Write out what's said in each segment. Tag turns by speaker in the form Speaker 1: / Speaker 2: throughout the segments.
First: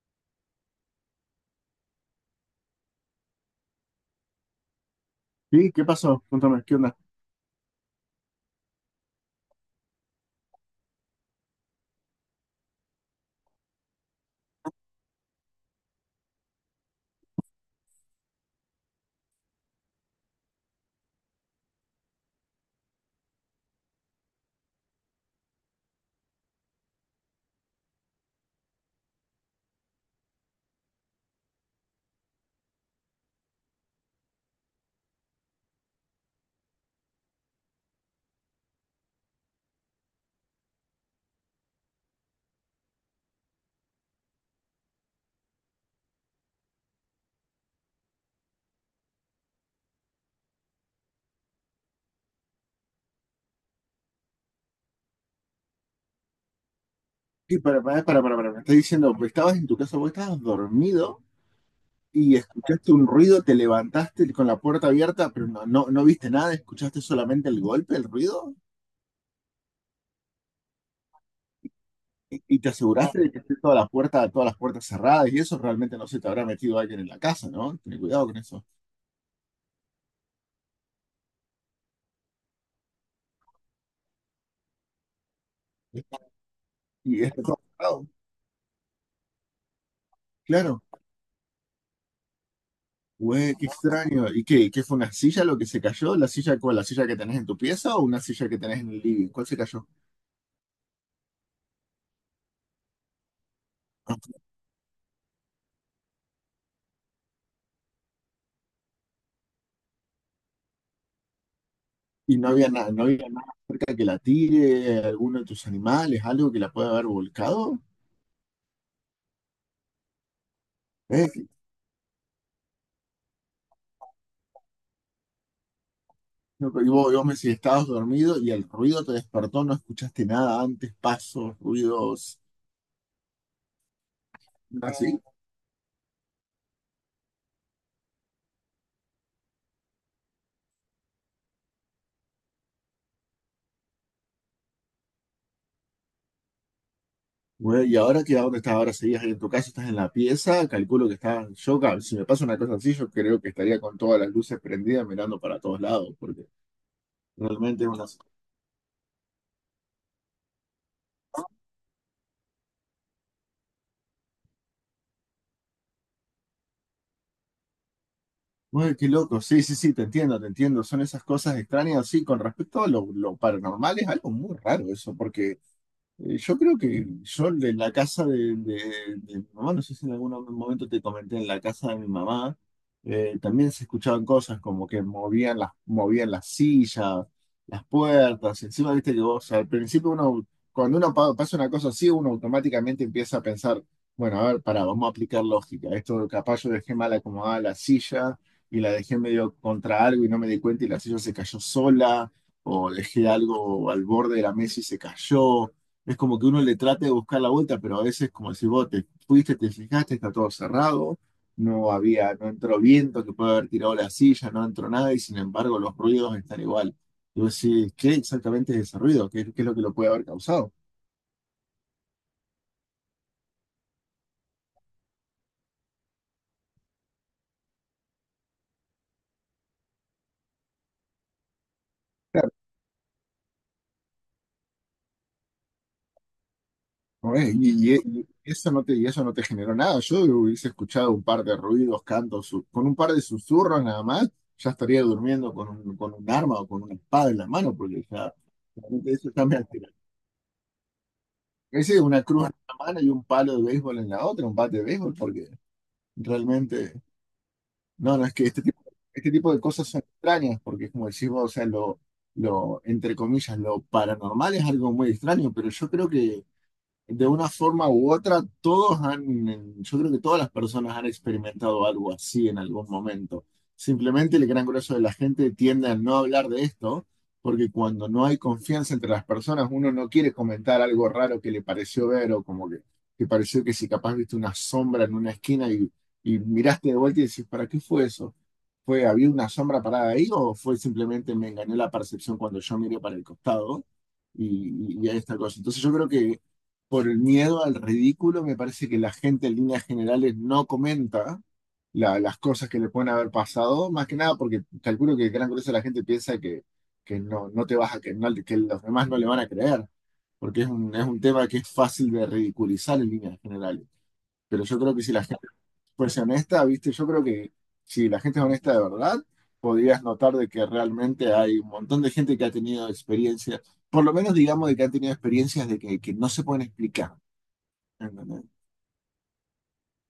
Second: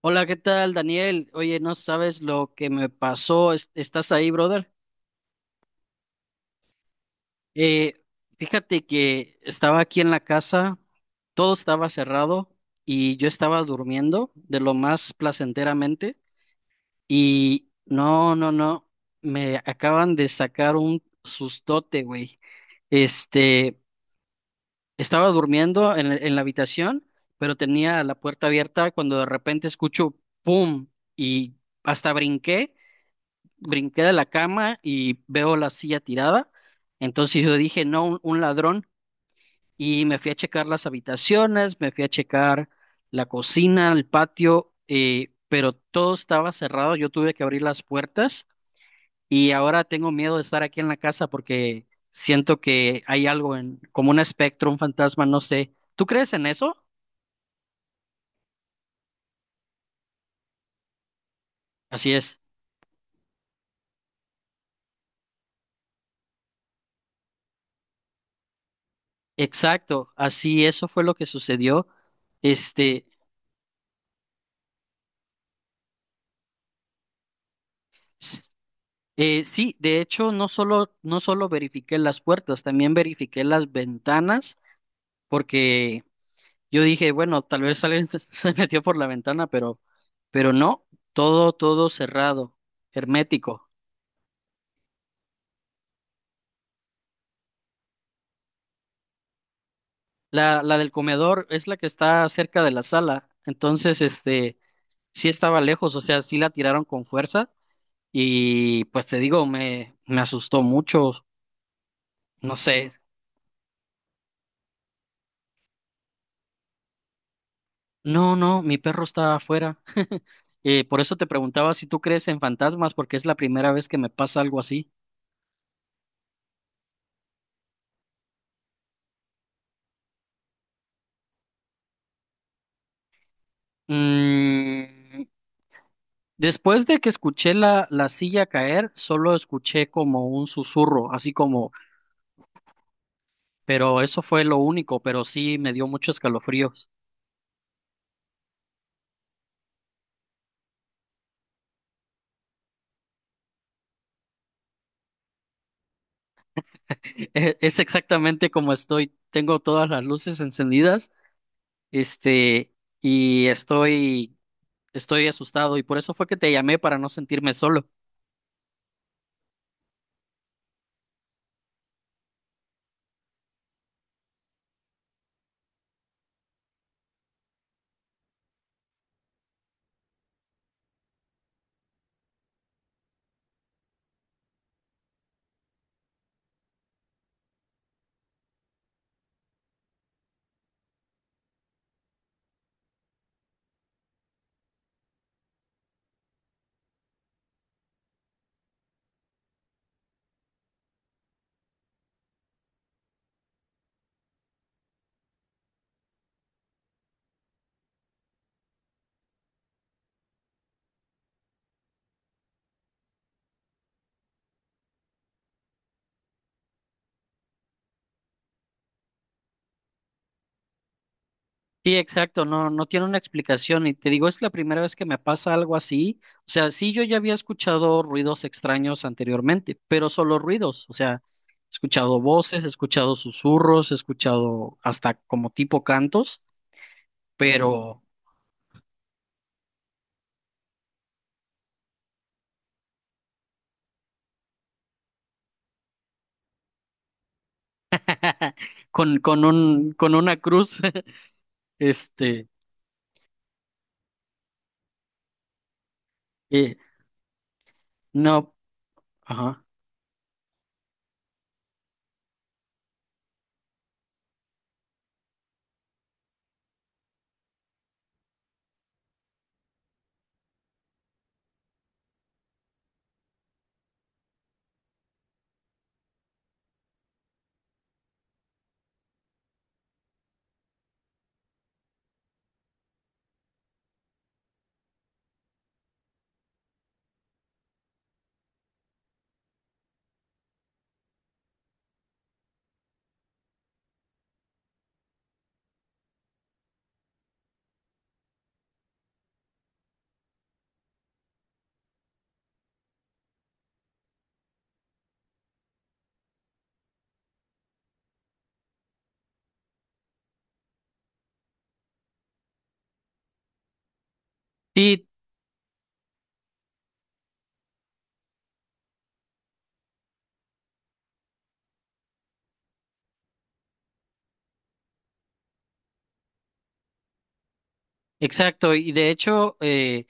Speaker 1: Hola, ¿qué tal, Daniel? Oye, no sabes lo que me pasó. ¿Estás ahí, brother?
Speaker 2: Sí, ¿qué pasó? Cuéntame, ¿qué onda?
Speaker 1: Eh, fíjate que estaba aquí en la casa, todo estaba cerrado y yo estaba durmiendo de lo más placenteramente y no, no, no, me acaban de sacar un sustote, güey. Este, estaba durmiendo en la habitación, pero tenía la puerta abierta cuando de repente escucho ¡pum! Y hasta brinqué. Brinqué de la cama y veo la silla tirada. Entonces yo dije, no, un ladrón. Y me fui a checar las habitaciones, me fui a checar la cocina, el patio, pero todo estaba cerrado. Yo tuve que abrir las puertas y ahora tengo miedo de estar aquí en la casa porque siento que hay algo en, como un espectro, un fantasma, no sé. ¿Tú crees en eso?
Speaker 2: Sí, para, me estás diciendo, pues, estabas en tu casa, vos estabas dormido
Speaker 1: Así
Speaker 2: y
Speaker 1: es.
Speaker 2: escuchaste un ruido, te levantaste con la puerta abierta, pero no, no, no viste nada, escuchaste solamente el golpe, el ruido,
Speaker 1: Exacto, así eso fue lo que sucedió.
Speaker 2: y te
Speaker 1: Este,
Speaker 2: aseguraste de que esté toda la puerta, todas las puertas cerradas, y eso realmente no se te habrá metido alguien en la casa, ¿no? Ten cuidado con eso.
Speaker 1: Sí, de hecho, no solo verifiqué las puertas, también verifiqué las ventanas, porque yo dije,
Speaker 2: Y está
Speaker 1: bueno,
Speaker 2: todo
Speaker 1: tal vez
Speaker 2: cerrado,
Speaker 1: alguien se, se metió por la ventana, pero
Speaker 2: claro.
Speaker 1: no, todo cerrado,
Speaker 2: Güey, qué
Speaker 1: hermético.
Speaker 2: extraño. ¿Y qué fue una silla lo que se cayó? ¿La silla cuál? ¿La silla que tenés en tu pieza o una silla que tenés en el living? ¿Cuál se cayó?
Speaker 1: La del comedor es la que está cerca de la sala, entonces, sí estaba lejos, o sea, sí la tiraron con fuerza, y pues te digo, me asustó mucho,
Speaker 2: Y no
Speaker 1: no
Speaker 2: había
Speaker 1: sé.
Speaker 2: nada, no había nada cerca que la tire, alguno de tus animales, algo que la pueda haber volcado.
Speaker 1: No, no, mi perro está afuera. Por eso te
Speaker 2: ¿Eh?
Speaker 1: preguntaba si tú crees en fantasmas, porque es la primera vez que me pasa algo así.
Speaker 2: No, pero y vos me decís, estabas dormido y el ruido te despertó, no escuchaste nada antes, pasos, ruidos, nada así.
Speaker 1: Mm, después de que escuché la silla caer, solo escuché como un susurro, así como, pero eso fue lo único, pero sí me dio muchos escalofríos.
Speaker 2: Bueno, y ahora qué que dónde estás, ahora seguías ahí en tu casa, estás en la pieza, calculo que estás, yo, si me pasa una cosa así, yo creo que estaría con todas las luces prendidas mirando para todos lados, porque
Speaker 1: Es
Speaker 2: realmente es una.
Speaker 1: exactamente como estoy. Tengo todas las luces encendidas, este, y estoy asustado, y por eso fue que te llamé para no sentirme solo.
Speaker 2: Uy, qué loco, sí, sí, sí, te entiendo, te entiendo. Son esas cosas extrañas, sí, con respecto a lo paranormal es algo muy raro eso, porque yo creo que yo en la casa de mi mamá, no sé si en algún momento te comenté, en la casa de mi mamá también se escuchaban cosas como que movían las sillas, las puertas, encima viste que vos, al principio uno, cuando uno pasa una cosa así, uno automáticamente empieza a pensar, bueno, a ver, pará, vamos a aplicar lógica, esto capaz yo dejé mal acomodada la silla y la dejé medio contra algo y no me di cuenta y la silla se cayó sola, o dejé algo al borde de la mesa y se cayó. Es como que uno le trate de buscar la vuelta, pero a veces, como si vos te fuiste, te fijaste, está todo cerrado, no había, no entró viento que puede haber tirado la silla, no entró nada, y sin embargo los ruidos están igual. Y vos decís, ¿qué exactamente es ese ruido? ¿Qué es lo que lo puede haber causado?
Speaker 1: Sí, exacto, no, no tiene una explicación y te digo, es la primera vez que me pasa algo así. O sea, sí, yo ya había escuchado ruidos extraños anteriormente, pero solo ruidos, o sea, he escuchado
Speaker 2: Claro,
Speaker 1: voces, he escuchado susurros, he escuchado hasta como tipo cantos,
Speaker 2: no es, y,
Speaker 1: pero
Speaker 2: y- y eso no te generó nada. Yo hubiese escuchado un par de ruidos, cantos, con un par de susurros nada más, ya estaría durmiendo con un arma o con una espada en la mano, porque ya realmente eso ya me altera.
Speaker 1: con una cruz.
Speaker 2: Ese es una cruz
Speaker 1: este,
Speaker 2: en una mano y un palo de béisbol en la otra, un bate de béisbol, porque
Speaker 1: eh,
Speaker 2: realmente, no, no, es que
Speaker 1: no,
Speaker 2: este tipo, de
Speaker 1: ajá.
Speaker 2: cosas son extrañas, porque es como decís vos, o sea, lo, entre comillas, lo paranormal es algo muy extraño, pero yo creo que de una forma u otra, todos han, yo creo que todas las personas han experimentado algo así en algún momento. Simplemente el gran grueso de la gente tiende a no hablar de esto, porque cuando no hay confianza entre las personas, uno no quiere comentar algo raro que le pareció ver o como que pareció que si capaz viste una sombra en una esquina y miraste de vuelta y decís, ¿para qué fue eso? ¿Fue, había una sombra parada ahí o fue simplemente me engañó la percepción cuando yo miré para el costado? y, y a esta cosa. Entonces yo creo que por el miedo al ridículo, me parece que la gente en líneas generales no comenta las cosas que le pueden haber pasado, más que nada porque calculo que el gran grueso de la gente piensa que no, no te vas a que, que los demás no le van a creer, porque es un, tema que es fácil de ridiculizar en líneas generales. Pero yo creo que
Speaker 1: Sí,
Speaker 2: si la gente fuese honesta, viste, yo creo que si la gente es honesta de verdad, podrías notar de que realmente hay un montón de gente que ha tenido experiencias, por lo menos digamos de que han tenido experiencias de que no se pueden explicar. ¿Entendés?
Speaker 1: exacto, y de hecho,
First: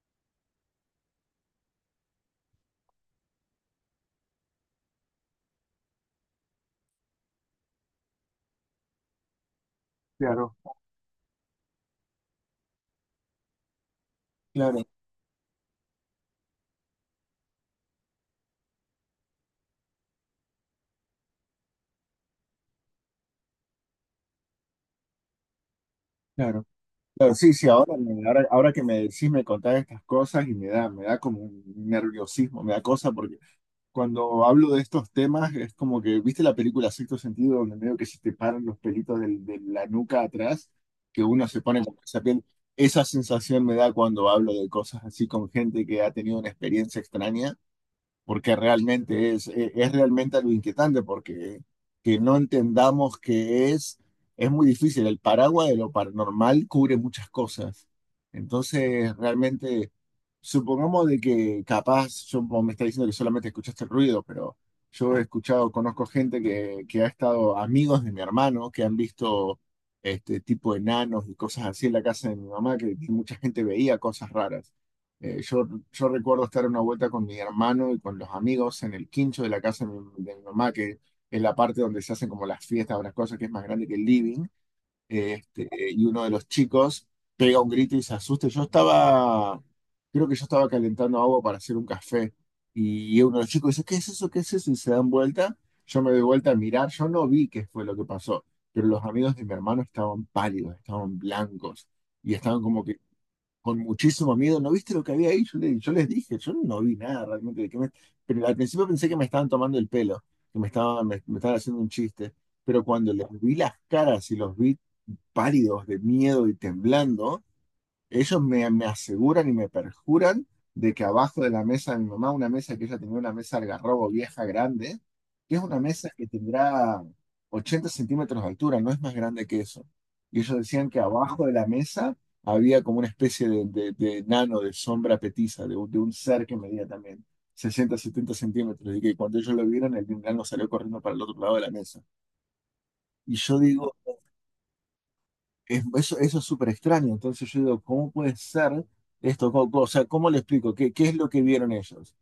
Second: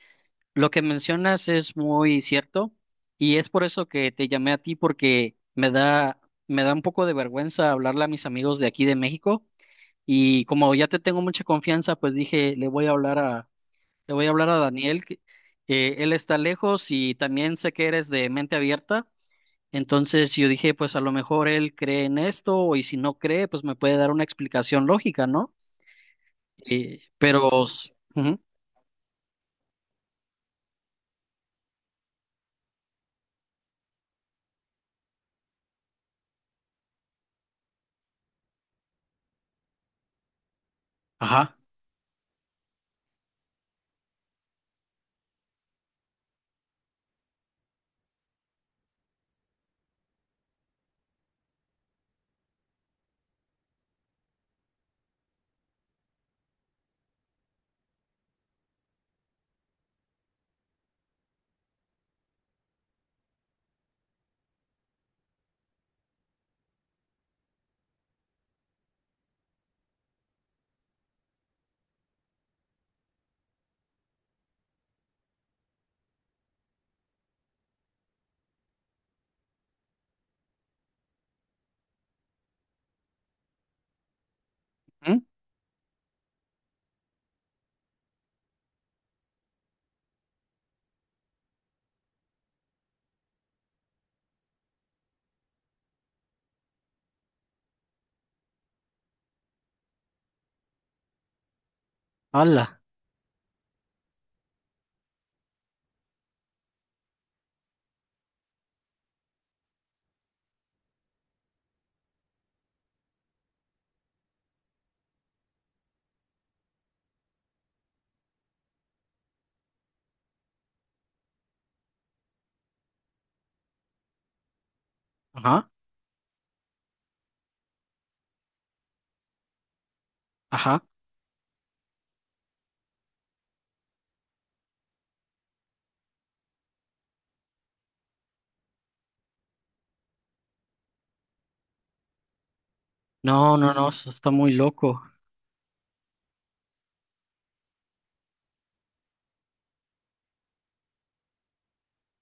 Speaker 1: lo que mencionas es muy cierto y es por eso que te llamé a ti porque me da un poco de vergüenza hablarle a mis amigos de aquí de México y
Speaker 2: Claro,
Speaker 1: como ya te tengo mucha confianza, pues dije, le voy a hablar a
Speaker 2: claro,
Speaker 1: Daniel que él está lejos y también sé que eres de mente abierta, entonces yo dije, pues a lo mejor él cree en esto y si no cree, pues me puede dar una explicación lógica, ¿no?
Speaker 2: claro, claro.
Speaker 1: Pero
Speaker 2: Sí, sí, ahora, me-
Speaker 1: ujú,
Speaker 2: ahora, ahora que me decís, me contás estas cosas y me da como un nerviosismo, me da cosa, porque cuando hablo de estos temas es como que, ¿viste la película Sexto Sentido, donde medio que se te paran los pelitos de la nuca atrás, que uno
Speaker 1: ajá,
Speaker 2: se pone como esa piel? Esa sensación me da cuando hablo de cosas así con gente que ha tenido una experiencia extraña. Porque realmente es realmente algo inquietante, porque que no entendamos que es muy difícil. El paraguas de lo paranormal cubre muchas cosas. Entonces, realmente, supongamos de que capaz, yo vos me está diciendo que solamente escuchaste el ruido, pero yo he escuchado, conozco gente que ha estado amigos de mi hermano, que han visto este tipo de enanos y cosas así en la casa de mi mamá, que mucha gente veía cosas raras. Eh, yo, yo recuerdo estar una vuelta con mi hermano y con los amigos en el quincho de la casa de mi mamá, que es la parte donde se hacen como las fiestas o las cosas que es más grande que el living.
Speaker 1: ujú,
Speaker 2: Y uno de los chicos pega un grito y se asusta. Yo estaba, creo que yo estaba calentando agua para hacer un café. Y uno de los chicos dice, ¿qué es eso? ¿Qué es eso? Y se dan vuelta. Yo me doy vuelta a mirar. Yo no vi qué fue lo que pasó, pero los amigos de mi hermano estaban pálidos, estaban blancos y estaban
Speaker 1: ala,
Speaker 2: como que con muchísimo miedo. ¿No viste lo que había ahí? Yo les dije, yo no vi nada realmente. Pero al principio pensé que me estaban tomando el pelo, que me estaban haciendo un chiste. Pero cuando les vi las caras y los vi pálidos de miedo y temblando, ellos me aseguran y me perjuran de que abajo de la mesa de mi mamá, una mesa que ella tenía, una mesa algarrobo vieja grande, que es
Speaker 1: ajá,
Speaker 2: una mesa que tendrá 80 centímetros de altura, no es más grande que eso. Y ellos
Speaker 1: ajá.
Speaker 2: decían que abajo de la mesa había como una especie de nano, de sombra petiza, de un ser que medía también 60, 70 centímetros. Y que cuando ellos lo vieron, el nano salió corriendo para el otro lado de la mesa. Y
Speaker 1: No,
Speaker 2: yo
Speaker 1: no, no,
Speaker 2: digo,
Speaker 1: eso está muy loco.
Speaker 2: eso es súper extraño. Entonces yo digo, ¿cómo puede ser esto? O sea, ¿cómo le explico? ¿Qué es lo que vieron ellos?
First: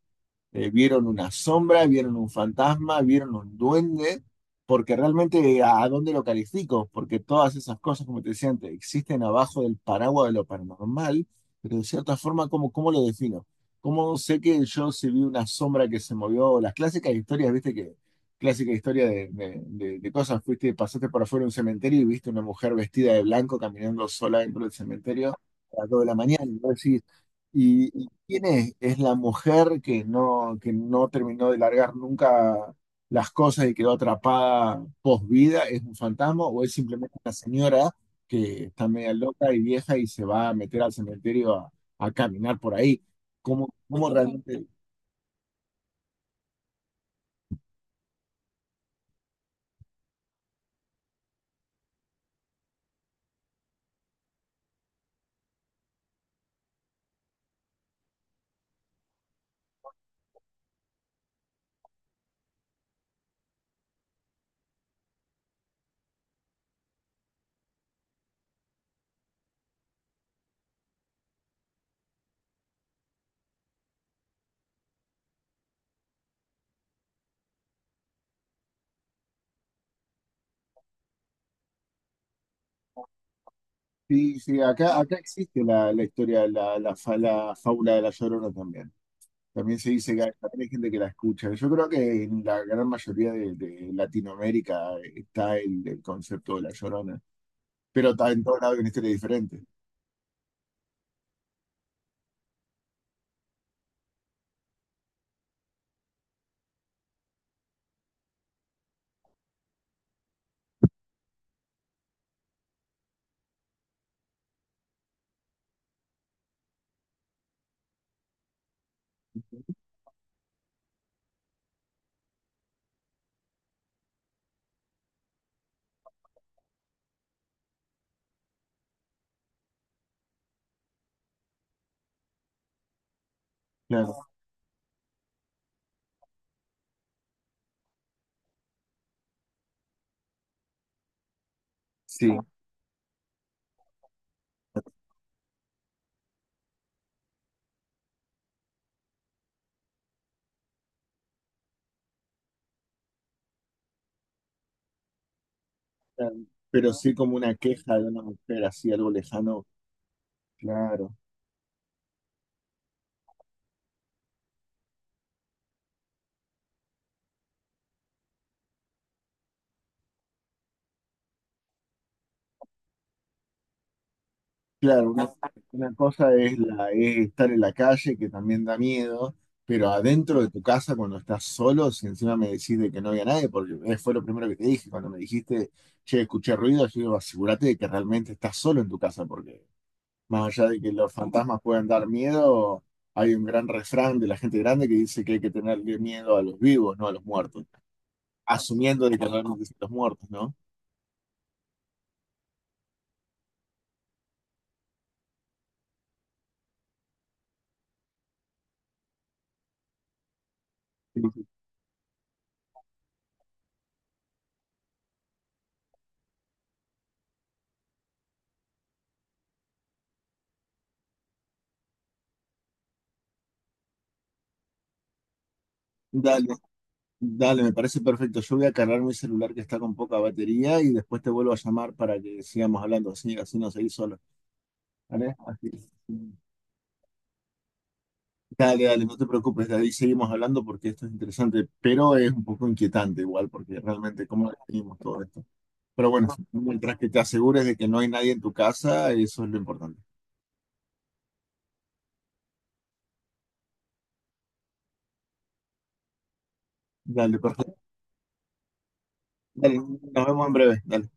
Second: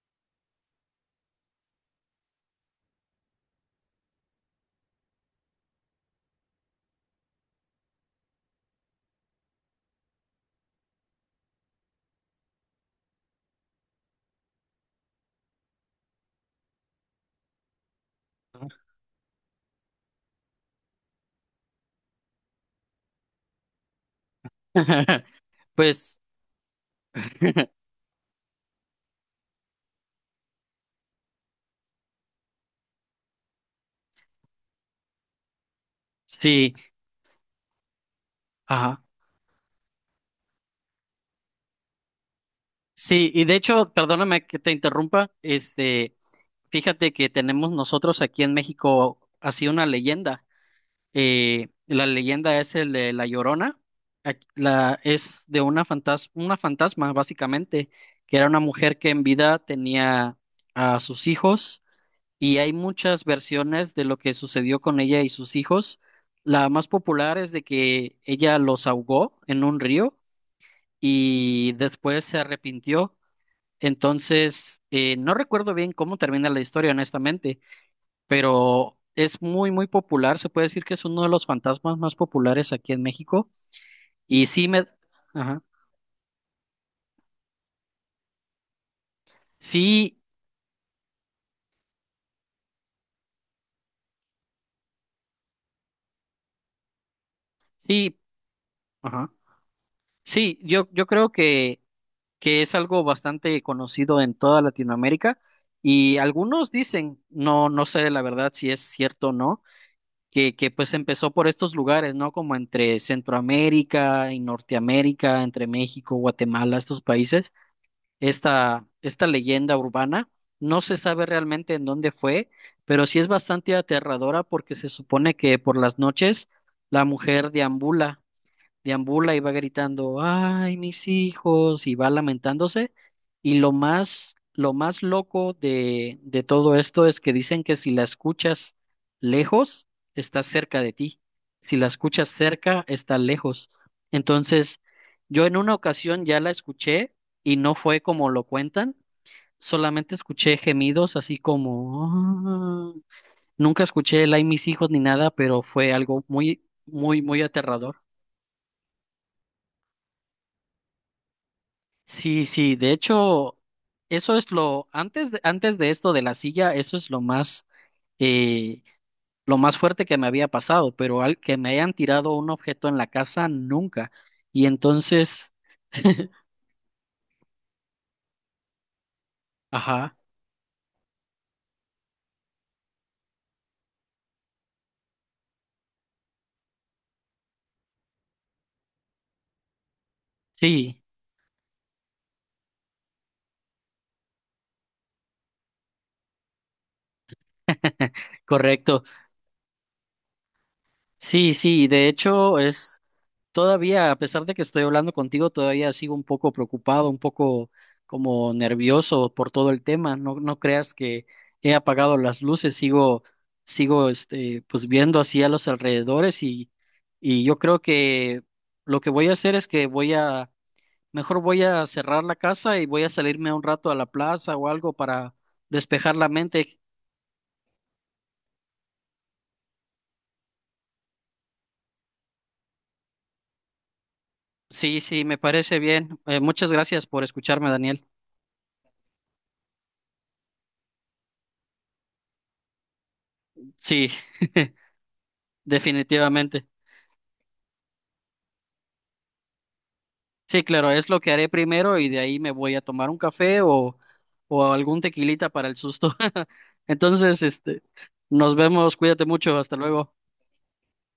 Speaker 2: Vieron una sombra, vieron un fantasma, vieron un duende, porque realmente a dónde lo califico, porque todas esas cosas, como te decía antes, existen abajo del paraguas de lo paranormal, pero de cierta forma, ¿cómo lo defino? ¿Cómo sé que yo si vi una sombra que se movió? Las clásicas historias, viste que clásica historia de cosas, fuiste, pasaste por afuera de un cementerio y viste una mujer vestida de blanco caminando sola dentro del cementerio a las 2 de la
Speaker 1: Pues
Speaker 2: mañana, y vos decís, ¿quién es? Es la mujer que no terminó de largar nunca las cosas y quedó atrapada post vida, ¿es un fantasma o es
Speaker 1: sí,
Speaker 2: simplemente una señora que está
Speaker 1: ajá.
Speaker 2: media loca y vieja y se va a meter al cementerio a caminar por ahí?
Speaker 1: Sí, y de
Speaker 2: ¿Cómo,
Speaker 1: hecho,
Speaker 2: cómo
Speaker 1: perdóname que
Speaker 2: realmente?
Speaker 1: te interrumpa, fíjate que tenemos nosotros aquí en México así una leyenda. La leyenda es el de La Llorona. Es de una fantasma, básicamente, que era una mujer que en vida tenía a sus hijos y hay muchas versiones de lo que sucedió con ella y sus hijos. La más popular es de que ella los ahogó en un río y después se arrepintió. Entonces, no recuerdo bien cómo termina la historia, honestamente, pero es muy, muy popular. Se puede decir que es uno de los fantasmas más populares aquí en México.
Speaker 2: Sí,
Speaker 1: Y
Speaker 2: sí,
Speaker 1: sí me...
Speaker 2: acá, acá
Speaker 1: Ajá.
Speaker 2: existe la historia, la fábula de la Llorona también. También se dice
Speaker 1: Sí,
Speaker 2: que hay, también hay gente que la escucha. Yo creo que en la gran mayoría de Latinoamérica está el concepto de la Llorona. Pero
Speaker 1: sí,
Speaker 2: está en todos lados hay una historia
Speaker 1: ajá.
Speaker 2: diferente.
Speaker 1: Sí, yo creo que es algo bastante conocido en toda Latinoamérica y algunos dicen, no, no sé la verdad si es cierto o no, que pues empezó por estos lugares, ¿no? Como entre Centroamérica y Norteamérica, entre México, Guatemala, estos países, esta leyenda urbana. No se sabe realmente en dónde fue, pero sí es bastante aterradora porque se supone que por las noches la mujer deambula deambula y va gritando, ay, mis hijos, y va lamentándose. Y
Speaker 2: Claro,
Speaker 1: lo más loco de todo esto es que dicen que si la escuchas lejos, está cerca de ti. Si la escuchas
Speaker 2: sí.
Speaker 1: cerca, está lejos. Entonces, yo en una ocasión ya la escuché y no fue como lo cuentan, solamente escuché gemidos así como, "Ah". Nunca escuché el ay, mis hijos ni nada, pero fue algo
Speaker 2: Claro.
Speaker 1: muy,
Speaker 2: Pero sí
Speaker 1: muy,
Speaker 2: como
Speaker 1: muy
Speaker 2: una
Speaker 1: aterrador.
Speaker 2: queja de una mujer así, algo lejano, claro.
Speaker 1: Sí, sí, de hecho, antes de esto de la silla, eso es eh, lo más fuerte que me había pasado, pero al que me hayan tirado un objeto en la casa, nunca. Y
Speaker 2: Claro, una,
Speaker 1: entonces,
Speaker 2: una cosa es, es estar en la calle, que también da miedo, pero
Speaker 1: ajá,
Speaker 2: adentro de tu casa cuando estás solo, si encima me decís de que no había nadie, porque fue lo primero que te dije, cuando me dijiste, che, escuché ruido, yo digo, asegúrate de que realmente estás solo en tu casa, porque más allá de que
Speaker 1: sí,
Speaker 2: los fantasmas puedan dar miedo, hay un gran refrán de la gente grande que dice que hay que tenerle miedo a los vivos, no a los muertos,
Speaker 1: correcto.
Speaker 2: asumiendo de que realmente son los muertos, ¿no?
Speaker 1: Sí, sí, de hecho, es Todavía, a pesar de que estoy hablando contigo, todavía sigo un poco preocupado, un poco como nervioso por todo el tema. No, no creas
Speaker 2: Sí,
Speaker 1: que
Speaker 2: sí.
Speaker 1: he apagado las luces, sigo, pues viendo hacia los alrededores y yo creo que lo que voy a hacer es que mejor voy a cerrar la casa y voy a salirme un rato a la plaza o algo para despejar la
Speaker 2: Dale,
Speaker 1: mente.
Speaker 2: dale, me parece perfecto. Yo voy a cargar mi celular que está con poca batería y después te vuelvo a llamar para que sigamos hablando, así, así no seguís solo,
Speaker 1: Sí, sí,
Speaker 2: ¿vale?
Speaker 1: me
Speaker 2: Así.
Speaker 1: parece bien. Muchas gracias por escucharme, Daniel.
Speaker 2: Dale, dale, no te preocupes, de ahí seguimos hablando porque esto es interesante, pero es un poco inquietante igual, porque
Speaker 1: Sí,
Speaker 2: realmente cómo definimos todo esto. Pero bueno,
Speaker 1: definitivamente.
Speaker 2: mientras que te asegures de que no hay nadie en tu casa, eso es lo importante.
Speaker 1: Sí, claro, es lo que haré primero y de ahí me voy a tomar un café o algún tequilita para el susto.
Speaker 2: Dale,
Speaker 1: Entonces,
Speaker 2: perfecto.
Speaker 1: nos vemos, cuídate mucho, hasta
Speaker 2: Dale,
Speaker 1: luego.
Speaker 2: nos vemos en breve. Dale.